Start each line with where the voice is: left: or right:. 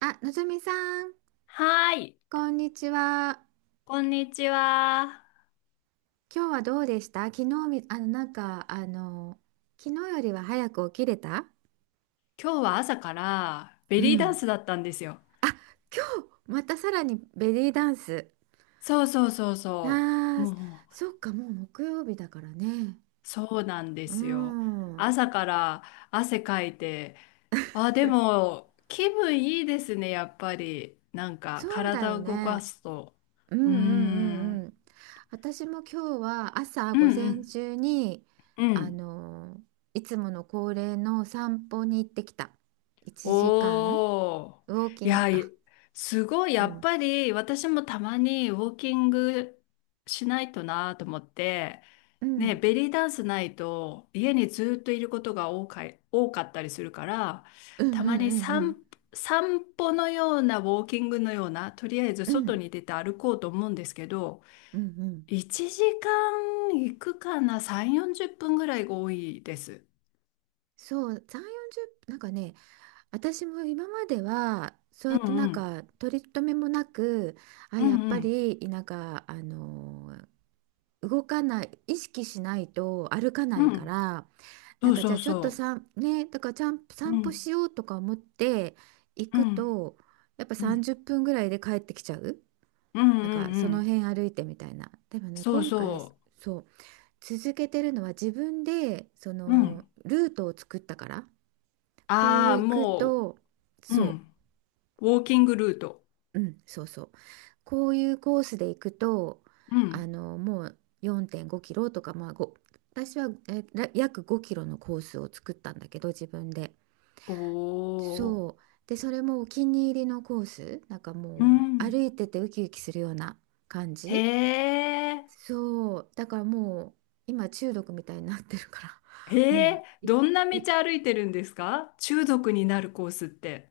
right: あ、のぞみさん、
left: はーい、
right: こんにちは。
left: こんにちは。
right: 今日はどうでした昨日み、昨日よりは早く起きれた、
left: 今日は朝からベ
right: う
left: リーダン
right: ん。
left: スだったんですよ。
right: あ、今日、またさらにベリーダンス。
left: そうそうそう
right: あ
left: そう。
right: ー、
left: もう、
right: そっか、もう木曜日だからね。
left: そうなんで
right: う
left: すよ。
right: ん。
left: 朝から汗かいて、あ、でも気分いいですね、やっぱり。なんか
right: そうだ
left: 体
right: よ
left: を動か
right: ね。
left: すと。
right: うんう
left: うー
right: んうん
left: ん。
right: うん。私も今日は朝
left: う
right: 午
left: んう
right: 前
left: ん。
right: 中に、
left: う
right: あ
left: ん。
right: の、いつもの恒例の散歩に行ってきた。1時間
left: おー。
right: ウォーキ
left: い
right: ング
left: や、
right: か。
left: いすごい、
right: う
left: やっ
right: ん。
left: ぱり私もたまにウォーキングしないとなと思って、
right: う
left: ね、
right: ん、
left: ベリーダンスないと家にずっといることが多かったりするから、
right: うん
left: た
right: う
left: ま
right: ん
left: に
right: うんうん
left: 散、散歩のようなウォーキングのような、とりあえず
right: う
left: 外
right: ん
left: に出て歩こうと思うんですけど、
right: うんうん、
left: 1時間行くかな、3、40分ぐらいが多いです。
right: そう3、40分、なんかね、私も今まではそう
left: う
right: やって
left: ん
right: な
left: う
right: ん
left: ん。
right: か取り留めもなく、あ、
left: う
right: やっ
left: んう
right: ぱ
left: ん。
right: りなんか、動かない、意識しないと歩かな
left: う
right: いか
left: ん。
right: ら、
left: そ
right: なん
left: う
right: かじ
left: そ
right: ゃあ
left: う
right: ちょっ
left: そ
right: とさ
left: う。
right: んねだからちゃん
left: う
right: 散歩
left: ん、
right: しようとか思って行
left: う
right: く
left: ん、
right: と、やっぱ
left: うん、
right: 30分ぐらいで帰ってきちゃう。
left: うん、う
right: なんか
left: ん、う
right: その
left: ん。
right: 辺歩いてみたいな。でもね、
left: そう
right: 今回
left: そ
right: そう続けてるのは自分でそ
left: う。う
right: の
left: ん。
right: ルートを作ったから。こ
left: あ
right: う
left: あ、
right: 行く
left: も
right: と、
left: う、う
right: そ
left: ん。ウォーキングルート。
right: う、うん、そうそう、こういうコースで行くと、
left: う
right: あ
left: ん。
right: のもう4.5キロとかまあ5、私はえら約5キロのコースを作ったんだけど、自分で。
left: お
right: そう
left: ー。
right: で、それもお気に入りのコース。なんか
left: う
right: もう歩
left: ん。
right: いててウキウキするような感
left: へ
right: じ。
left: え。
right: そうだからもう今中毒みたいになってるか
left: へ
right: ら、も
left: え。
right: うい
left: どんな道
right: い。
left: 歩いてるんですか？中毒になるコースって。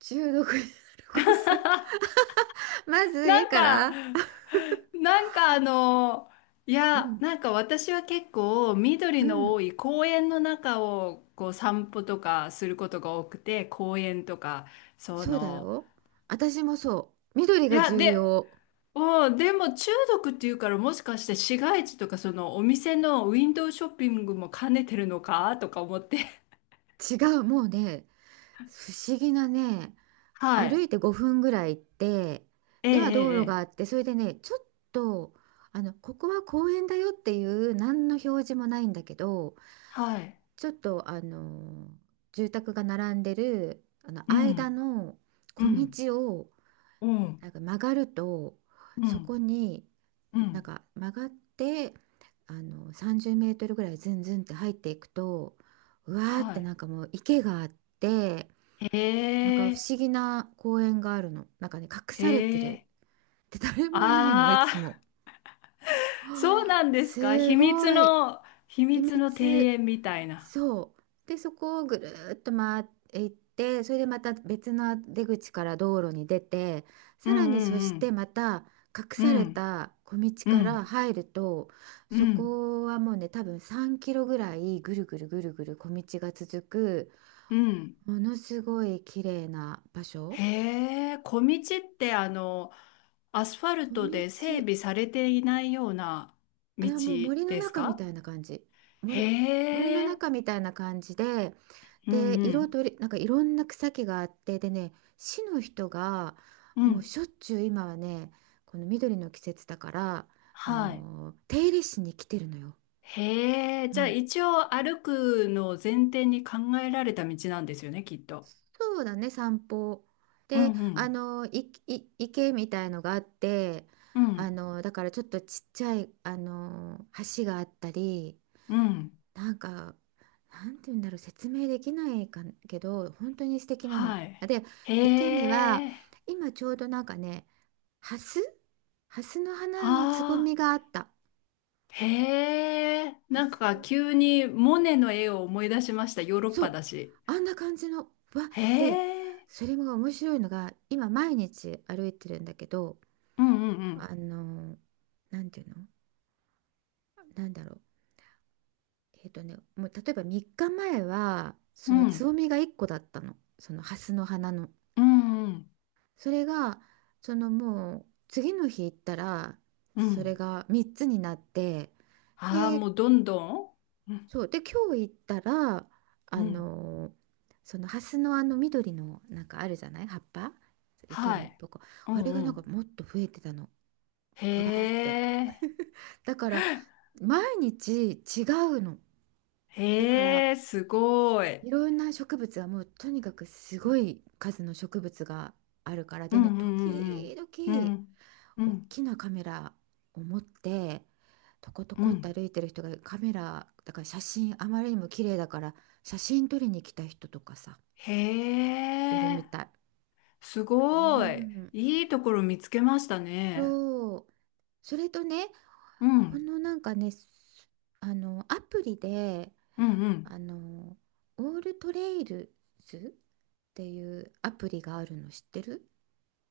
right: 中毒になるコース。まず家
left: なん
right: か
left: か、
right: ら。
left: なんかあの、
right: うん、
left: なんか私は結構緑
right: う
left: の
right: ん、
left: 多い公園の中をこう散歩とかすることが多くて、公園とか、そ
right: そうだ
left: の、
right: よ。私もそう。緑が重
left: で、
right: 要。
left: お、でも中毒っていうからもしかして市街地とかそのお店のウィンドウショッピングも兼ねてるのかとか思って。
right: 違う、もうね、不思議なね、
left: は
right: 歩
left: い。
right: いて5分ぐらい行って、
left: ええ
right: では
left: え
right: 道
left: え。
right: 路があ
left: え
right: っ
left: え
right: て、それでね、ちょっと、ここは公園だよっていう何の表示もないんだけど、
left: はい。
right: ちょっと、住宅が並んでる、
left: う
right: 間
left: ん。
right: の
left: う
right: 小
left: ん。
right: 道を、
left: うん。
right: なんか曲がると、
left: う
right: そこ
left: ん。
right: に、
left: う
right: なん
left: ん。
right: か曲がってあの30メートルぐらいズンズンって入っていくと、うわーっ
left: は
right: て、
left: い。
right: なんかもう池があって、
left: へ
right: なんか不
left: え。
right: 思議な公園があるの。なんかね、隠
left: へ
right: されてる。
left: え。
right: で、誰もいないの、い
left: ああ、
right: つも。
left: そう
right: はあ
left: な んですか。
right: す
left: 秘密
right: ごい。
left: の、秘
right: 秘
left: 密の庭
right: 密、
left: 園みたいな。
right: そう。で、そこをぐるーっと回っていって、それでまた別の出口から道路に出て、
left: う
right: さらにそし
left: んう
right: て
left: ん
right: また隠
left: うん。
right: された小道
left: うん。う
right: から
left: ん。
right: 入ると、
left: う
right: そ
left: ん。
right: こはもうね、多分3キロぐらいぐるぐるぐるぐる小道が続く、
left: うん。
right: ものすごい綺麗な場所。
left: へえ、小道ってあの、アスファル
right: 小
left: トで整
right: 道、
left: 備されていないような
right: あ、い
left: 道
right: やもう森の
left: です
right: 中み
left: か？
right: たいな感じ。森、森の
left: へえ、
right: 中みたいな感じで、
left: うん
right: で
left: う
right: 色
left: ん、
right: とり、なんかいろんな草木があって、でね、市の人が
left: う
right: もう
left: ん、
right: しょっちゅう、今はねこの緑の季節だから、
left: はい。
right: 手入れしに来てるのよ。
left: へえ、
right: う
left: じゃあ
right: ん。
left: 一応歩くのを前提に考えられた道なんですよね、きっと。
right: そうだね、散歩。
left: うん
right: で、
left: うん、
right: いい池みたいのがあって、
left: うん、
right: だからちょっとちっちゃい橋があったり、
left: うん、
right: なんか、なんて言うんだろう、説明できないかんけど本当に素敵なの。
left: はい。
right: で、
left: へ
right: 池には
left: え、
right: 今ちょうどなんかね、ハスハスの花のつぼ
left: あ
right: み
left: あ、
right: があった。
left: へえ、
right: ハ
left: なんか
right: ス、
left: 急にモネの絵を思い出しました、ヨーロッ
right: そ
left: パ
right: う、
left: だし。
right: あんな感じの、わっ
left: へ
right: て、
left: え。
right: それも面白いのが、今毎日歩いてるんだけど、
left: うんうん
right: あの、なんていうの、なんだろう。えっとね、もう例えば3日前は、そ
left: うん。
right: の
left: う
right: つぼ
left: ん。
right: みが1個だったの。そのハスの花の。
left: うん
right: それが、そのもう、次の日行ったら、
left: う
right: それ
left: ん。
right: が3つになって、
left: ああー、
right: で、
left: もうどんどん。うん
right: そうで今日行ったら、
left: う
right: あ
left: ん。
right: のーそのハスのあの緑のなんかあるじゃない葉っぱ、池
left: は
right: に一
left: い。
right: 歩こう、
left: う
right: あれが
left: んう
right: なんか
left: ん。
right: もっと増えてたの、
left: へ
right: ぶわーって。
left: え。
right: だから毎日違うの。だから
left: へえ、すごい。
right: いろんな植物は、もうとにかくすごい数の植物があるから。
left: う
right: で
left: ん
right: ね、
left: うん
right: 時々
left: うんうん。うん。う
right: 大
left: ん。
right: きなカメラを持ってトコト
left: う
right: コって
left: ん。
right: 歩いてる人が、カメラだから写真あまりにも綺麗だから、写真撮りに来た人とかさ、
left: へ
right: いる
left: え。
right: みたい。
left: す
right: う
left: ごい。
right: ん、
left: いいところ見つけましたね。
right: そう。それとね、
left: う
right: こ
left: ん。
right: のなんかねすあのアプリで、
left: うんうん。
right: あの、オールトレイルズっていうアプリがあるの、知ってる？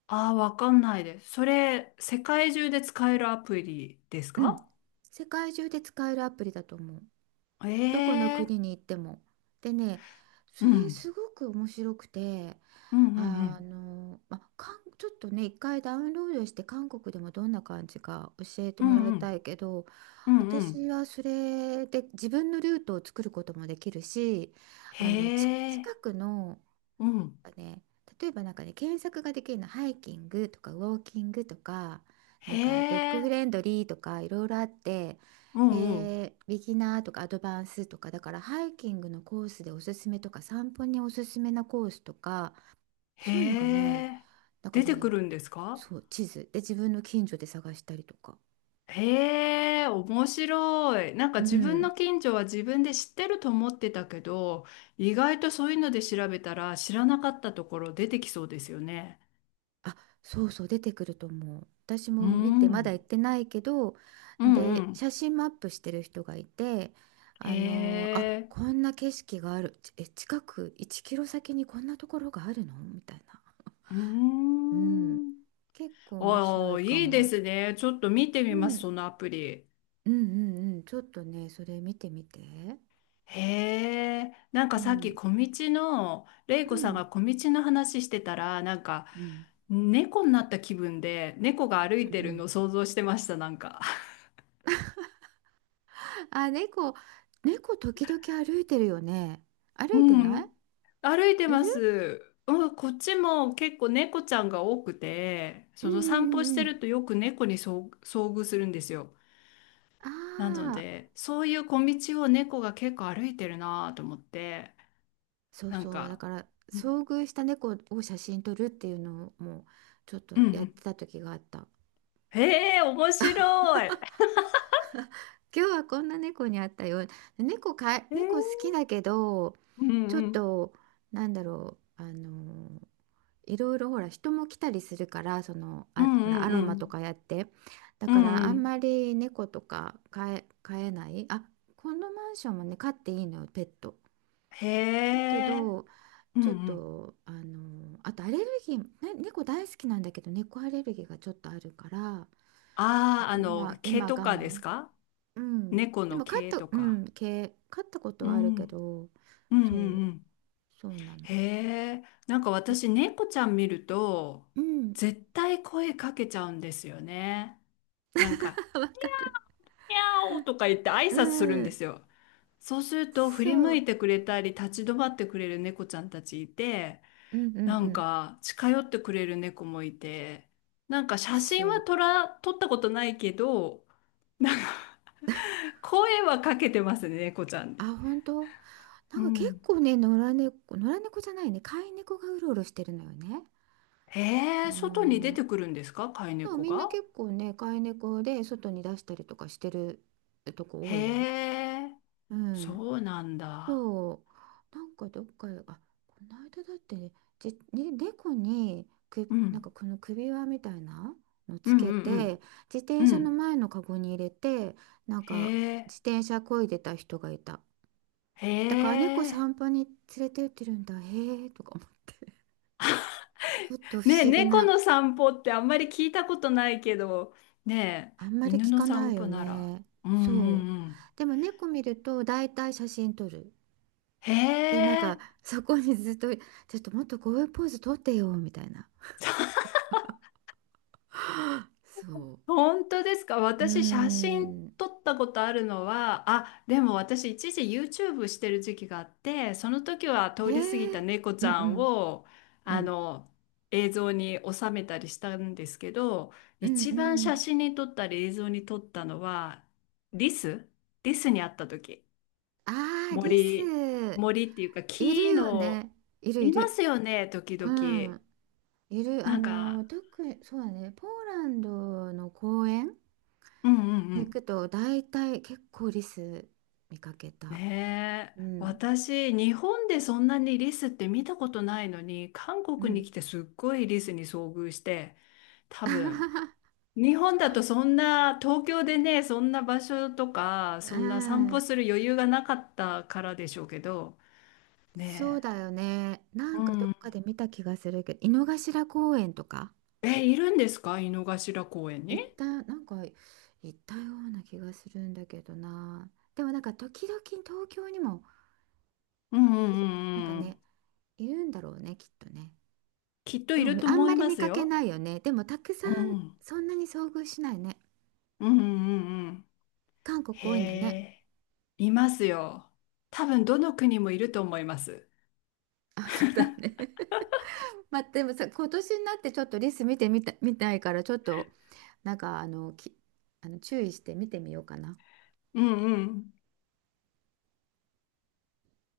left: ああ、わかんないです。それ、世界中で使えるアプリです
right: うん、
left: か？
right: 世界中で使えるアプリだと思う。
left: え
right: どこの
left: え。
right: 国に行っても。でね、
left: う
right: それ
left: ん。
right: すごく面白くて、
left: うんうんうん。
right: まあ、韓ちょっとね、一回ダウンロードして韓国でもどんな感じか教えて
left: う
right: もら
left: ん
right: い
left: う
right: た
left: ん。
right: いけど、
left: うんう
right: 私
left: ん。
right: はそれで自分のルートを作ることもできるし、
left: へ
right: あの、ち近
left: え。
right: くの
left: うん。
right: なんかね、例えばなんかね、検索ができるの、ハイキングとかウォーキングとか、な
left: へ
right: んかドッグフ
left: え。
right: レンドリーとかいろいろあって、
left: うんうん。
right: で、ビギナーとかアドバンスとか、だからハイキングのコースでおすすめとか、散歩におすすめなコースとか、
left: へ
right: そういうのがね、
left: え。
right: なんか
left: 出てく
right: ね、
left: るんですか？
right: そう、地図で自分の近所で探したりとか。
left: へえ、面白い。なんか
right: う
left: 自分の
right: ん。
left: 近所は自分で知ってると思ってたけど、意外とそういうので調べたら知らなかったところ出てきそうですよね。
right: あ、そうそう、出てくると思う。私
left: う
right: も見て、まだ
left: ん。
right: 行ってないけど、
left: うんう
right: で、
left: ん。
right: 写真もアップしてる人がいて、
left: へえ。
right: こんな景色がある。ちえ、近く1キロ先にこんなところがあるのみたいな。
left: うー
right: うん。
left: ん。
right: 結構面白
left: あ
right: い
left: あ、
right: か
left: いいで
right: も。
left: すね。ちょっと見て
right: う
left: みます、
right: ん。
left: そのアプリ。
right: うんうんうん。ちょっとね、それ見てみて。
left: へえ、なん
right: う
left: かさっき
right: ん。
left: 小道の、玲
right: う
left: 子さん
right: ん。
left: が小道の話してたら、なんか
right: うん。
left: 猫になった気分で、猫が歩
right: う
left: い
right: ん
left: て
right: う
left: る
right: ん。
left: のを想像してました、なんか。
right: あ、猫、猫時々歩いてるよね。歩
left: う
right: いてな
left: ん、歩いて
right: い、い
left: ま
right: る、
left: す。うん、こっちも結構猫ちゃんが多くて、
right: うん
left: そ
right: う
left: の散歩し
right: んうんう
left: てる
right: ん。
left: とよく猫に遭遇するんですよ。なの
right: ああ、
left: で、そういう小道を猫が結構歩いてるなと思って、
right: そう
left: なん
right: そう。だ
left: か、
right: から、
left: うん
right: 遭遇した猫を写真撮るっていうのも、ちょっと
left: うんう
right: やっ
left: ん。
right: てた時があった。
left: へえ、面白い。へ
right: 今日はこんな猫に会ったよ。猫かい、猫好
left: え。
right: きだけど、
left: うん
right: ちょっ
left: うん。
right: と、なんだろう、いろいろほら、人も来たりするから、その、
left: う
right: あ、
left: ん
right: ほ
left: う
right: ら、
left: ん
right: アロ
left: う
right: マと
left: ん。
right: かやって。だ
left: う
right: か
left: ん
right: ら、
left: う
right: あん
left: ん。
right: まり猫とか飼えない。あ、このマンションもね、飼っていいのよ、ペット。
left: へ
right: だけ
left: え。
right: ど、
left: うん
right: ちょっ
left: うん。
right: とあのあとアレルギー、ね、猫大好きなんだけど猫アレルギーがちょっとあるから、ちょ
left: あ
right: っ
left: あ、
right: と
left: あの、毛
right: 今我
left: とかです
right: 慢、
left: か？
right: うん、
left: 猫
right: で
left: の
right: も飼っ
left: 毛
right: た
left: と
right: う
left: か。
right: ん毛飼ったこと
left: う
right: はある
left: ん。う
right: け
left: ん
right: ど、
left: う
right: そ
left: ん
right: う、
left: うん。
right: そうなの、
left: へえ。なんか
right: だ、
left: 私、猫ちゃん見ると、
right: うん。
left: 絶対声かけちゃうんですよね。なんか、
right: わかる、
left: にゃおとか言って挨
right: う
left: 拶するんで
right: ん、
left: すよ。そうすると振
right: そ
left: り向
right: う、
left: いてくれたり立ち止まってくれる猫ちゃんたちいて、
right: うんうん
left: な
right: う
left: ん
right: ん、
left: か近寄ってくれる猫もいて、なんか写
right: そ
left: 真は
right: う。
left: 撮ら、撮ったことないけど、なんか声はかけてますね、猫ちゃんに。
right: あ、本当、な
left: う
right: んか結
left: ん。
right: 構ね、野良猫じゃないね、飼い猫がうろうろしてるのよね。
left: へえ、
right: あ
left: 外に出
right: の
left: て
right: ー
left: くるんですか、飼い
right: そう、
left: 猫
right: みんな
left: が。
right: 結構ね、飼い猫で外に出したりとかしてるとこ多
left: へ
right: いよ。
left: え、
right: うん。
left: そうなんだ。
right: そう。なんかどっか、あ、この間だってね、じ、ね、猫にく、
left: う
right: なん
left: ん。
right: かこの首輪みたいなの
left: う
right: つ
left: ん
right: け
left: う
right: て、
left: ん
right: 自
left: うん。
right: 転
left: う
right: 車の
left: ん。
right: 前のカゴに入れて、なん
left: へ
right: か
left: え、
right: 自転車漕いでた人がいた。
left: へ
right: だから猫
left: え。
right: 散歩に連れて行ってるんだ、へえとか思って。ちょっと不
left: ねえ、
right: 思議
left: 猫
right: な。
left: の散歩ってあんまり聞いたことないけど、ね
right: あんま
left: え、
right: り
left: 犬
right: 聞
left: の
right: かな
left: 散
right: いよ
left: 歩なら。
right: ね。
left: うんう
right: そう。
left: んうん。
right: でも猫見ると大体写真撮る。
left: へ
right: で、なん
left: え。
right: かそこにずっと、ちょっともっとこういうポーズ撮ってよ、みたいな。そ
left: 本当ですか？
right: う。うー
left: 私写真
right: ん。ね
left: 撮ったことあるのは、あ、でも私一時 YouTube してる時期があって、その時は通り過ぎ
right: え。
left: た猫
right: う
left: ち
right: ん
left: ゃ
right: う
left: ん
right: ん
left: を
right: う
left: あ
right: ん。
left: の映像に収めたりしたんですけど、
right: うんう
left: 一番写
right: ん。
left: 真に撮ったり映像に撮ったのはリス、リスに会った時、
right: ああ、リス。
left: 森森っていうか
right: いる
left: 木
right: よ
left: の、
right: ね。いるい
left: いま
right: る。
left: すよね時
right: う
left: 々、
right: ん。いる。
left: なんか、
right: 特に、そうだね。ポーランドの公園
left: うんうんう
right: に行く
left: ん。
right: と大体結構リス見かけた。
left: ねえ、
right: うん。
left: 私、日本でそんなにリスって見たことないのに、韓
right: う
left: 国に
right: ん。
left: 来てすっごいリスに遭遇して、多分、日本だとそんな、東京でね、そんな場所とか、
right: う
left: そんな散歩
right: ん、
left: する余裕がなかったからでしょうけど、
right: そう
left: ね
right: だよね。な
left: え、う
right: んかど
left: ん。
right: っかで見た気がするけど、井の頭公園とか
left: え、いるんですか井の頭公園
right: 行っ
left: に？
right: た、なんか行ったような気がするんだけどな。でもなんか時々東京にも
left: うんうん
right: い
left: う
right: る、なんか
left: んうん。
right: ね、いるんだろうね、きっとね。
left: きっと
right: で
left: い
right: も
left: ると
right: あん
left: 思
right: ま
left: い
right: り
left: ま
right: 見
left: す
right: かけ
left: よ。
right: ないよね。でもたくさ
left: う
right: ん
left: ん。
right: そんなに遭遇しないね。
left: うんうんうんうん。
right: 韓国
left: へ
right: 多いんだね。
left: え。いますよ。多分どの国もいると思います。
right: あ、そうだね。まあ、でもさ、今年になってちょっとリス見てみた、見たいから、ちょっとなんかあのき、注意して見てみようかな。
left: うんうん。